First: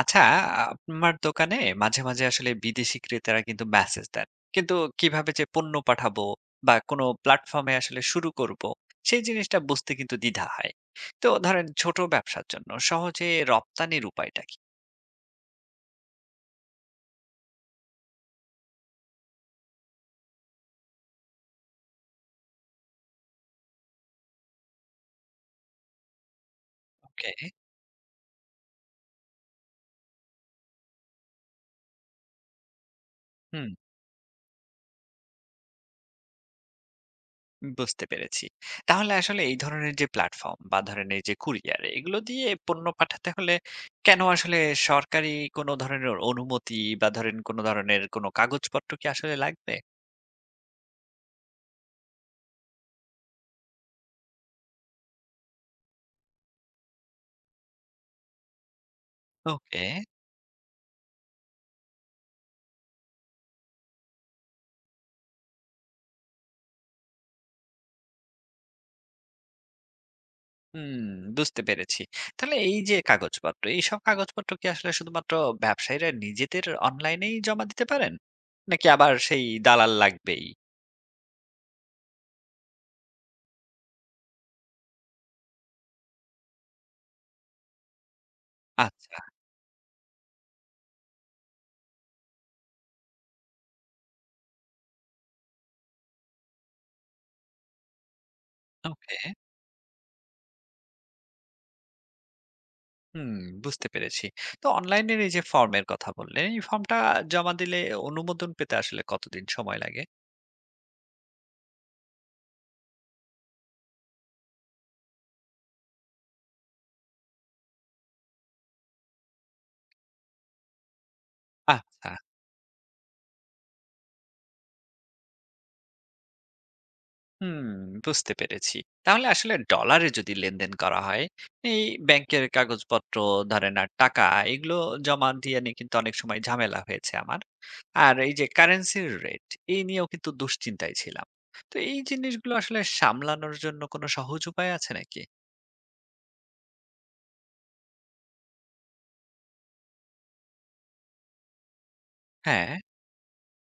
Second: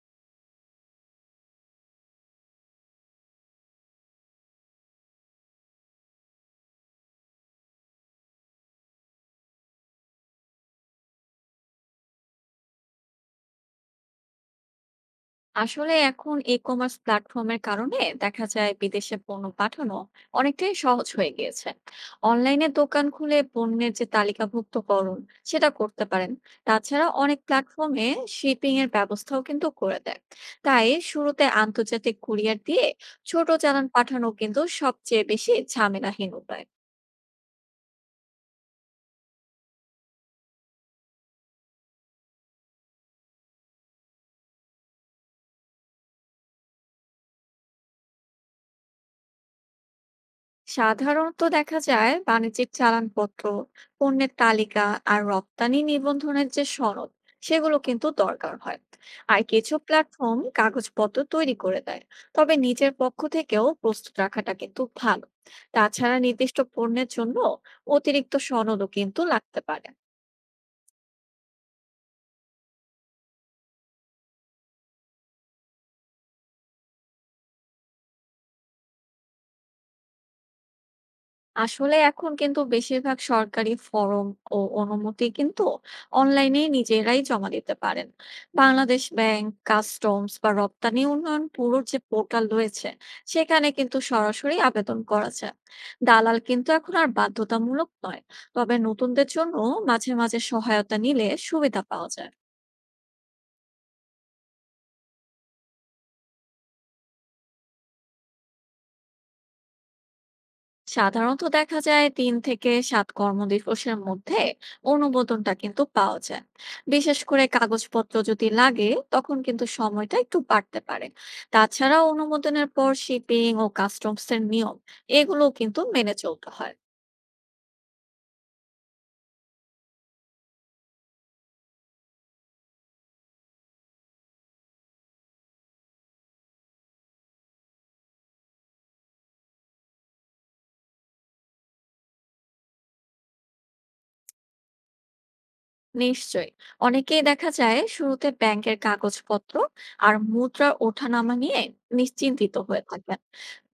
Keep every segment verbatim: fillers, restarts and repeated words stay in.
আচ্ছা, আমার দোকানে মাঝে, মাঝে আসলে বিদেশি ক্রেতারা কিন্তু মেসেজ দেন। কিন্তু কিভাবে যে পণ্য পাঠাবো বা কোনো প্ল্যাটফর্মে আসলে শুরু করব, সেই জিনিসটা বুঝতে কিন্তু দ্বিধা হয়। তো ধরেন ছোট ব্যবসার জন্য সহজে রপ্তানির উপায়টা কি? আসলে এখন ই-কমার্স প্ল্যাটফর্মের কারণে দেখা যায় বিদেশে পণ্য পাঠানো অনেকটাই সহজ হয়ে গিয়েছে। অনলাইনে দোকান খুলে পণ্যের যে তালিকাভুক্তকরণ সেটা করতে পারেন। তাছাড়া ওকে, অনেক প্ল্যাটফর্মে শিপিং এর ব্যবস্থাও কিন্তু করে দেয়। তাই শুরুতে আন্তর্জাতিক কুরিয়ার দিয়ে ছোট হুম, চালান পাঠানো কিন্তু সবচেয়ে বেশি ঝামেলাহীন উপায়। বুঝতে পেরেছি। তাহলে আসলে এই ধরনের যে প্ল্যাটফর্ম বা ধরেন এই যে কুরিয়ার, এগুলো দিয়ে পণ্য পাঠাতে হলে কেন আসলে সরকারি কোনো ধরনের অনুমতি বা ধরেন কোনো ধরনের কোনো কাগজপত্র কি আসলে লাগবে? সাধারণত দেখা যায় বাণিজ্যিক চালানপত্র, পণ্যের তালিকা আর রপ্তানি নিবন্ধনের যে সনদ, সেগুলো কিন্তু দরকার হয়। আর কিছু ওকে। প্ল্যাটফর্ম কাগজপত্র তৈরি করে দেয়। তবে নিজের পক্ষ থেকেও প্রস্তুত রাখাটা কিন্তু ভালো। তাছাড়া নির্দিষ্ট পণ্যের জন্য অতিরিক্ত সনদও কিন্তু লাগতে পারে। হুম, বুঝতে পেরেছি। তাহলে এই যে কাগজপত্র, এইসব কাগজপত্র কি আসলে শুধুমাত্র ব্যবসায়ীরা নিজেদের অনলাইনেই জমা দিতে পারেন? নাকি আবার সেই দালাল লাগবেই? আসলে এখন কিন্তু বেশিরভাগ সরকারি ফরম ও অনুমতি কিন্তু অনলাইনে নিজেরাই জমা দিতে পারেন। বাংলাদেশ আচ্ছা, ব্যাংক, কাস্টমস বা রপ্তানি উন্নয়ন ব্যুরোর যে পোর্টাল রয়েছে, সেখানে কিন্তু সরাসরি আবেদন করা যায়। দালাল কিন্তু এখন আর বাধ্যতামূলক নয়। তবে ওকে। নতুনদের জন্য মাঝে মাঝে সহায়তা নিলে সুবিধা পাওয়া যায়। হুম, বুঝতে পেরেছি। তো অনলাইনের এই যে ফর্মের কথা বললেন, এই ফর্মটা জমা দিলে অনুমোদন পেতে আসলে কতদিন সময় লাগে? সাধারণত দেখা যায় তিন থেকে সাত কর্মদিবসের মধ্যে অনুমোদনটা কিন্তু পাওয়া যায়। বিশেষ করে কাগজপত্র যদি লাগে তখন কিন্তু সময়টা একটু বাড়তে পারে। তাছাড়া আচ্ছা। অনুমোদনের পর শিপিং ও কাস্টমস এর নিয়ম, এগুলোও কিন্তু মেনে চলতে হয়। হুম, বুঝতে পেরেছি। তাহলে আসলে ডলারে যদি লেনদেন করা হয়, এই ব্যাংকের কাগজপত্র ধরেন আর টাকা এগুলো জমা দিয়ে নিয়ে কিন্তু অনেক সময় ঝামেলা হয়েছে আমার। আর এই যে কারেন্সির রেট এই নিয়েও কিন্তু দুশ্চিন্তায় ছিলাম। তো এই জিনিসগুলো আসলে সামলানোর জন্য কোনো সহজ উপায় আছে নাকি? নিশ্চয়ই, অনেকেই দেখা যায় শুরুতে ব্যাংকের কাগজপত্র আর মুদ্রার ওঠানামা নিয়ে নিশ্চিন্তিত হ্যাঁ, হয়ে থাকেন।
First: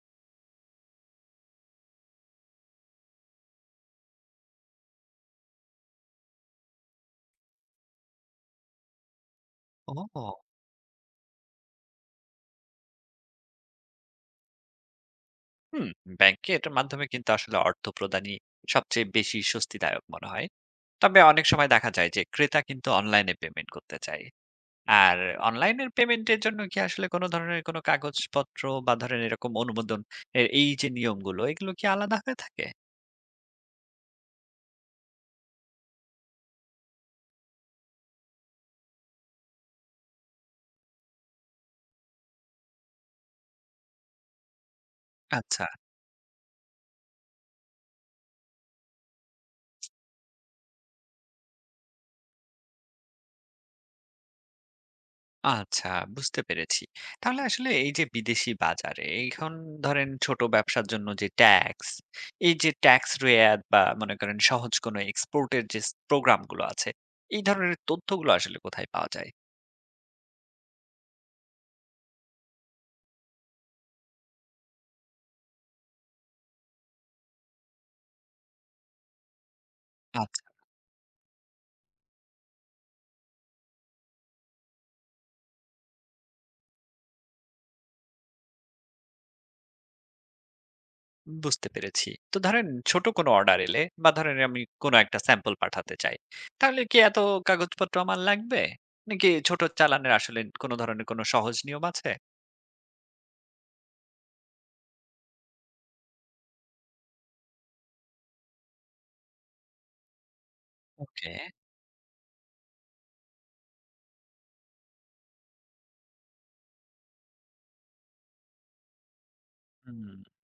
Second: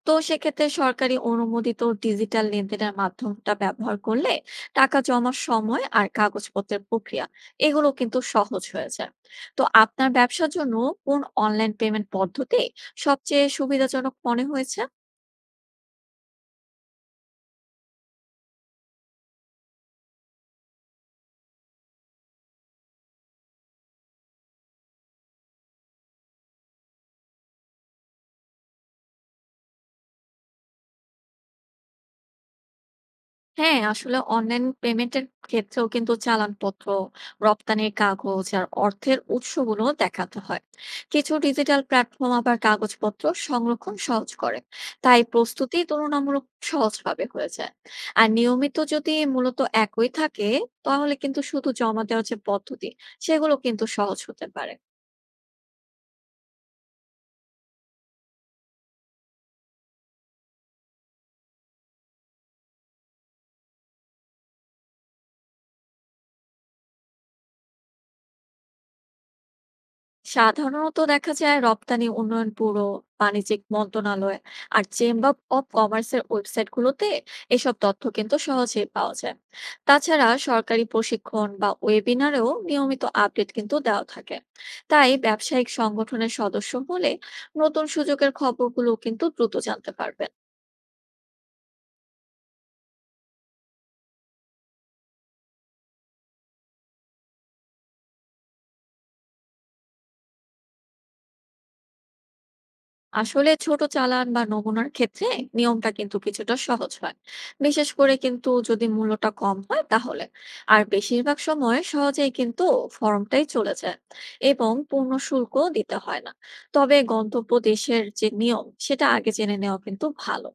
তো সেক্ষেত্রে সরকারি অনুমোদিত ডিজিটাল লেনদেনের মাধ্যমটা ব্যবহার করলে টাকা জমার সময় আর কাগজপত্রের প্রক্রিয়া, এগুলো কিন্তু সহজ হয়ে যায়। তো আপনার ও ব্যবসার জন্য কোন অনলাইন পেমেন্ট পদ্ধতি সবচেয়ে সুবিধাজনক মনে হয়েছে? হুম, ব্যাংকের মাধ্যমে কিন্তু আসলে অর্থ প্রদানই সবচেয়ে বেশি স্বস্তিদায়ক মনে হয়। তবে অনেক সময় দেখা যায় যে ক্রেতা কিন্তু অনলাইনে পেমেন্ট করতে চায়। আর অনলাইনের পেমেন্টের জন্য কি আসলে কোনো ধরনের কোনো কাগজপত্র বা ধরেন এরকম অনুমোদন এ এই যে নিয়মগুলো এগুলো কি আলাদা হয়ে থাকে? হ্যাঁ, আসলে অনলাইন পেমেন্টের ক্ষেত্রেও কিন্তু চালানপত্র, রপ্তানির কাগজ আর অর্থের উৎসগুলো দেখাতে হয়। কিছু ডিজিটাল প্ল্যাটফর্ম আবার কাগজপত্র সংরক্ষণ সহজ করে। তাই আচ্ছা, প্রস্তুতি তুলনামূলক সহজভাবে হয়ে যায়। আর নিয়মিত যদি মূলত একই থাকে, তাহলে কিন্তু শুধু জমা দেওয়ার যে পদ্ধতি, সেগুলো কিন্তু সহজ হতে পারে। আচ্ছা, বুঝতে পেরেছি। তাহলে আসলে এই যে বিদেশি বাজারে এখন ধরেন ছোট ব্যবসার জন্য যে ট্যাক্স, এই যে ট্যাক্স রেয়াত বা মনে করেন সহজ কোনো এক্সপোর্ট এর যে স প্রোগ্রামগুলো আছে, এই ধরনের তথ্যগুলো আসলে কোথায় পাওয়া যায়? সাধারণত দেখা যায় রপ্তানি উন্নয়ন ব্যুরো, বাণিজ্যিক মন্ত্রণালয় আর চেম্বার অব কমার্সের ওয়েবসাইটগুলোতে এসব তথ্য কিন্তু সহজেই পাওয়া যায়। আ তাছাড়া সরকারি প্রশিক্ষণ বা ওয়েবিনারেও নিয়মিত আপডেট কিন্তু দেওয়া থাকে। তাই ব্যবসায়িক সংগঠনের সদস্য হলে নতুন সুযোগের খবরগুলো কিন্তু দ্রুত জানতে পারবে। বুঝতে পেরেছি। তো ধরেন ছোট কোনো অর্ডার এলে বা ধরেন আমি কোনো একটা স্যাম্পল পাঠাতে চাই। তাহলে কি এত কাগজপত্র আমার লাগবে? নাকি ছোট চালানের আসলে কোনো ধরনের কোনো সহজ নিয়ম আছে? আসলে ছোট চালান বা নমুনার ক্ষেত্রে নিয়মটা কিন্তু কিছুটা সহজ হয়, বিশেষ করে কিন্তু যদি মূল্যটা কম হয় তাহলে। আর ওকে, বেশিরভাগ সময় সহজেই কিন্তু ফর্মটাই চলে যায় এবং পূর্ণ শুল্ক দিতে হয় না। তবে গন্তব্য দেশের যে নিয়ম সেটা আগে জেনে নেওয়া কিন্তু হুম, ভালো।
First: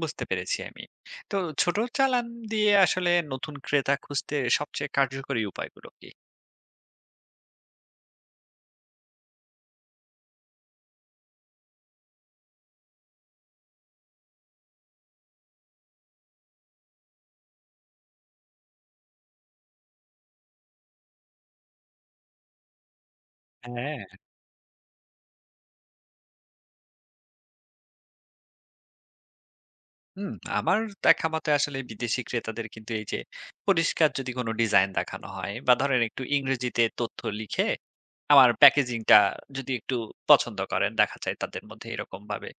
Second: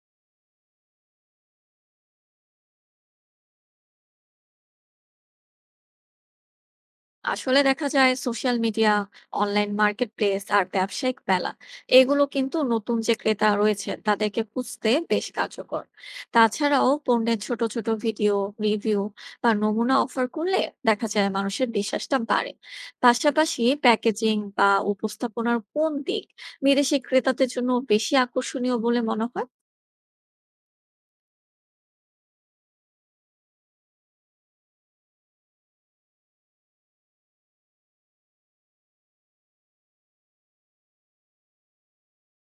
বুঝতে পেরেছি আমি। তো ছোট চালান দিয়ে আসলে নতুন ক্রেতা খুঁজতে সবচেয়ে কার্যকরী উপায়গুলো কি? আসলে দেখা যায় social media, online market place আর ব্যবসায়িক মেলা, এগুলো কিন্তু নতুন যে ক্রেতা রয়েছে তাদেরকে খুঁজতে বেশ কার্যকর। তাছাড়াও পণ্যের ছোট ছোট ভিডিও, রিভিউ বা নমুনা অফার করলে দেখা যায় মানুষের বিশ্বাসটা বাড়ে। পাশাপাশি হ্যাঁ। প্যাকেজিং বা উপস্থাপনার কোন দিক বিদেশি ক্রেতাদের জন্য বেশি আকর্ষণীয় বলে মনে হয়? হুম, আমার দেখা মতে আসলে বিদেশি ক্রেতাদের কিন্তু এই যে পরিষ্কার যদি কোনো ডিজাইন দেখানো হয় বা ধরেন একটু ইংরেজিতে তথ্য লিখে আমার প্যাকেজিংটা যদি একটু পছন্দ করেন, দেখা যায় তাদের মধ্যে এরকমভাবে।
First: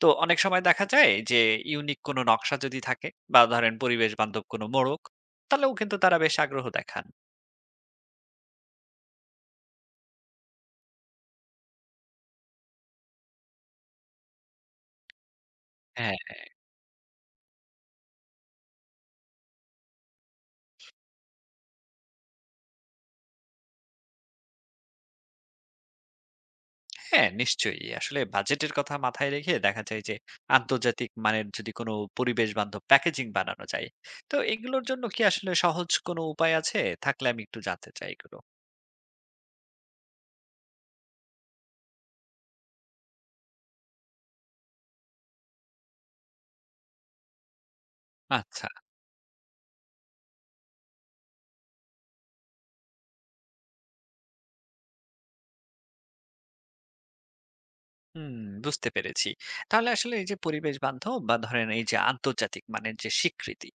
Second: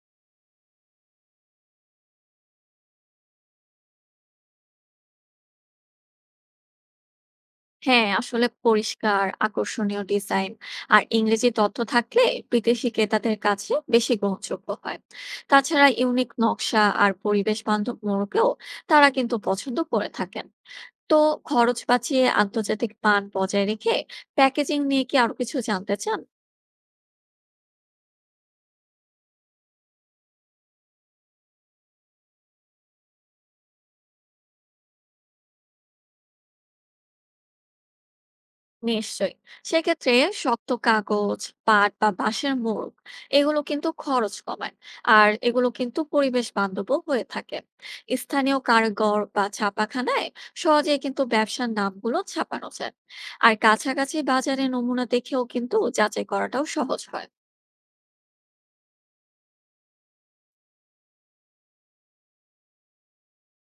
তো অনেক সময় দেখা যায় যে ইউনিক কোনো নকশা যদি থাকে বা ধরেন পরিবেশ বান্ধব কোনো মোড়ক, তাহলেও কিন্তু তারা বেশ আগ্রহ দেখান। হ্যাঁ, আসলে পরিষ্কার, আকর্ষণীয় ডিজাইন আর ইংরেজি তথ্য থাকলে বিদেশি ক্রেতাদের কাছে বেশি গ্রহণযোগ্য হয়। তাছাড়া ইউনিক হ্যাঁ। নকশা আর পরিবেশ বান্ধব মোড়কেও তারা কিন্তু পছন্দ করে থাকেন। তো খরচ বাঁচিয়ে আন্তর্জাতিক মান বজায় রেখে প্যাকেজিং নিয়ে কি আরো কিছু জানতে চান? হ্যাঁ, নিশ্চয়ই। আসলে বাজেটের কথা মাথায় রেখে দেখা যায় যে আন্তর্জাতিক মানের যদি কোনো পরিবেশ বান্ধব প্যাকেজিং বানানো যায়। তো এগুলোর জন্য কি আসলে সহজ কোনো উপায় আছে? থাকলে আমি একটু জানতে চাই এগুলো। নিশ্চয়ই। সেক্ষেত্রে শক্ত কাগজ, পাট বা বাঁশের মোড়ক, এগুলো কিন্তু খরচ কমায়। আর এগুলো কিন্তু পরিবেশ বান্ধবও হয়ে থাকে। স্থানীয় আচ্ছা। কারিগর বা ছাপাখানায় সহজেই কিন্তু ব্যবসার নামগুলো ছাপানো যায়। আর কাছাকাছি বাজারে নমুনা দেখেও কিন্তু যাচাই করাটাও সহজ হয়। হুম, বুঝতে পেরেছি। তাহলে আসলে এই যে পরিবেশ বান্ধব বা ধরেন এই যে আন্তর্জাতিক মানের যে স্বীকৃতি,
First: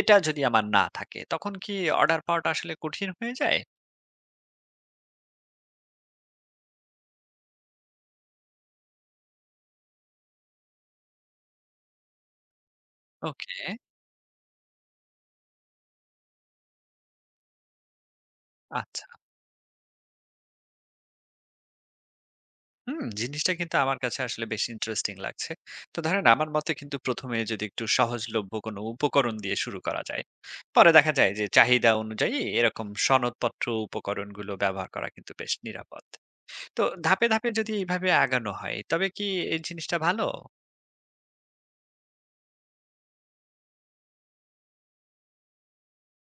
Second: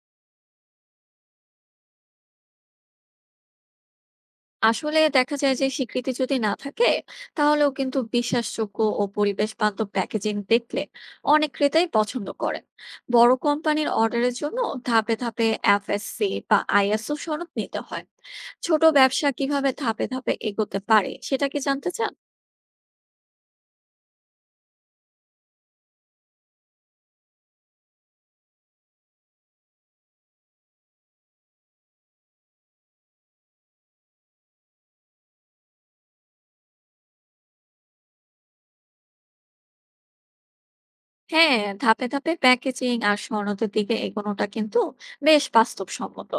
এটা যদি আমার না থাকে তখন কি অর্ডার পাওয়াটা আসলে কঠিন হয়ে যায়? আসলে দেখা যায় যে স্বীকৃতি যদি না থাকে, তাহলেও কিন্তু বিশ্বাসযোগ্য ও পরিবেশ বান্ধব প্যাকেজিং দেখলে অনেক ক্রেতাই পছন্দ করেন। বড় ওকে, কোম্পানির অর্ডারের জন্য ধাপে ধাপে এফএসসি বা আইএসও সনদ নিতে হয়। ছোট আচ্ছা। ব্যবসা কিভাবে ধাপে ধাপে এগোতে পারে সেটা কি জানতে চান? হুম, জিনিসটা কিন্তু আমার কাছে আসলে বেশ ইন্টারেস্টিং লাগছে। তো ধরেন আমার মতে কিন্তু প্রথম এ যদি একটু সহজলভ্য কোনো উপকরণ দিয়ে শুরু করা যায়, পরে দেখা যায় যে চাহিদা অনুযায়ী এরকম সনদপত্র উপকরণগুলো ব্যবহার করা কিন্তু বেশ নিরাপদ। তো ধাপে, ধাপে যদি এইভাবে আগানো হয় তবে কি এই জিনিসটা ভালো? হ্যাঁ, ধাপে ধাপে প্যাকেজিং আর সনদের দিকে এগোনোটা কিন্তু বেশ বাস্তবসম্মত।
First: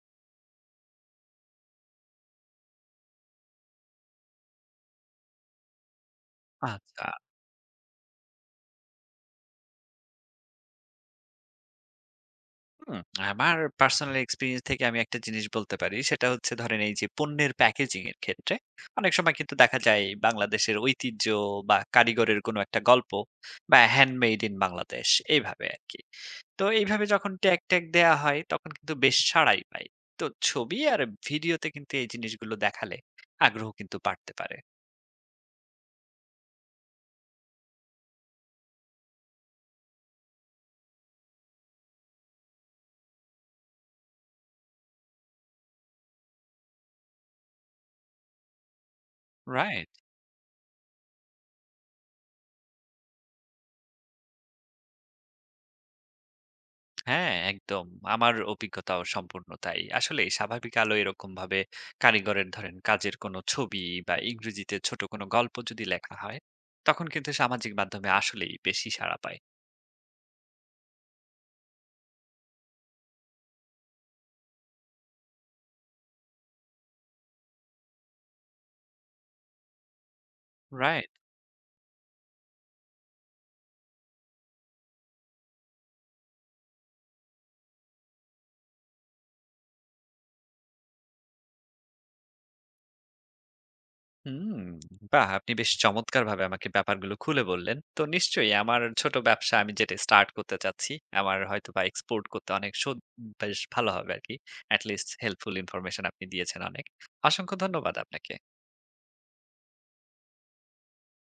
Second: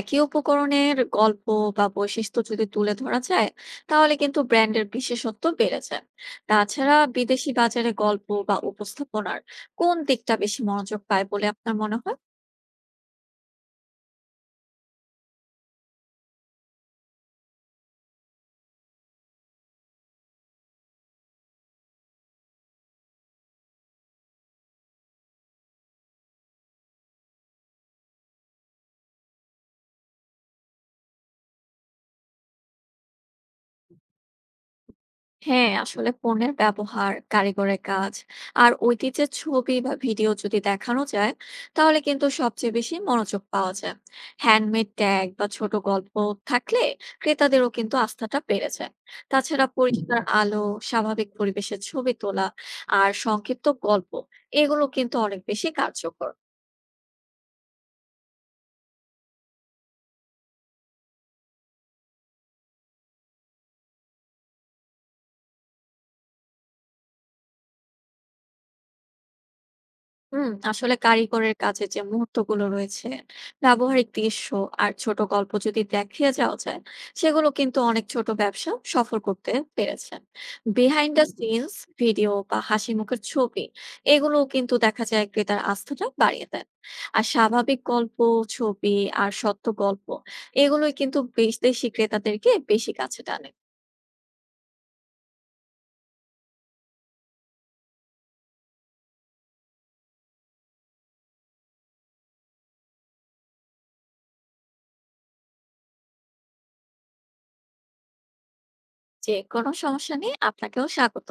একই উপকরণের গল্প বা বৈশিষ্ট্য যদি তুলে ধরা যায়, তাহলে কিন্তু ব্র্যান্ডের বিশেষত্ব বেড়ে যায়। তাছাড়া আচ্ছা। বিদেশি বাজারে গল্প বা উপস্থাপনার কোন দিকটা বেশি মনোযোগ পায় বলে আপনার মনে হয়? হুম, আমার পার্সোনাল এক্সপেরিয়েন্স থেকে আমি একটা জিনিস বলতে পারি। সেটা হচ্ছে ধরেন এই যে পণ্যের প্যাকেজিং এর ক্ষেত্রে অনেক সময় কিন্তু দেখা যায় বাংলাদেশের ঐতিহ্য বা কারিগরের কোনো একটা গল্প বা হ্যান্ডমেড ইন বাংলাদেশ এইভাবে আরকি। তো এইভাবে যখন ট্যাগ ট্যাগ দেয়া হয় তখন কিন্তু বেশ সাড়াই পায়। তো ছবি আর ভিডিওতে কিন্তু এই জিনিসগুলো দেখালে আগ্রহ কিন্তু বাড়তে পারে। হ্যাঁ, আসলে পণ্যের ব্যবহার, কারিগরের কাজ আর ঐতিহ্যের ছবি বা ভিডিও যদি দেখানো যায়, তাহলে কিন্তু সবচেয়ে বেশি মনোযোগ পাওয়া যায়। হ্যান্ডমেড ট্যাগ বা ছোট গল্প থাকলে ক্রেতাদেরও কিন্তু আস্থাটা বেড়ে যায়। তাছাড়া রাইট? পরিষ্কার আলো, স্বাভাবিক পরিবেশের ছবি তোলা আর সংক্ষিপ্ত গল্প, এগুলো কিন্তু অনেক বেশি কার্যকর। হ্যাঁ, একদম। আমার অভিজ্ঞতাও সম্পূর্ণ তাই। আসলেই স্বাভাবিক আলো এরকমভাবে কারিগরের ধরেন কাজের কোনো ছবি বা ইংরেজিতে ছোট কোনো গল্প যদি লেখা হয়, তখন কিন্তু সামাজিক মাধ্যমে আসলেই বেশি সাড়া পায়। হুম, আসলে কারিগরের কাজের যে মুহূর্তগুলো রয়েছে, ব্যবহারিক দৃশ্য আর ছোট গল্প যদি দেখিয়ে যাওয়া যায়, সেগুলো কিন্তু অনেক ছোট ব্যবসা সফল করতে পেরেছেন। Right. Behind the hmm. Scenes video বা হাসি মুখের ছবি, এগুলোও কিন্তু দেখা যায় ক্রেতার আস্থাটা বাড়িয়ে দেন। আর স্বাভাবিক গল্প, ছবি আর সত্য গল্প, এগুলোই কিন্তু বিদেশি ক্রেতাদেরকে বেশি কাছে টানে। হুম। বাহ! আপনি বেশ চমৎকারভাবে আমাকে ব্যাপারগুলো খুলে বললেন। তো নিশ্চয়ই আমার ছোট ব্যবসা আমি যেটা স্টার্ট করতে চাচ্ছি, আমার হয়তোবা এক্সপোর্ট করতে অনেক সো বেশ ভালো হবে আরকি। এটি লিস্ট হেল্পফুল ইনফরমেশন আপনি দিয়েছেন অনেক। অসংখ্য ধন্যবাদ আপনাকে। যে কোনো সমস্যা নেই, আপনাকেও স্বাগত।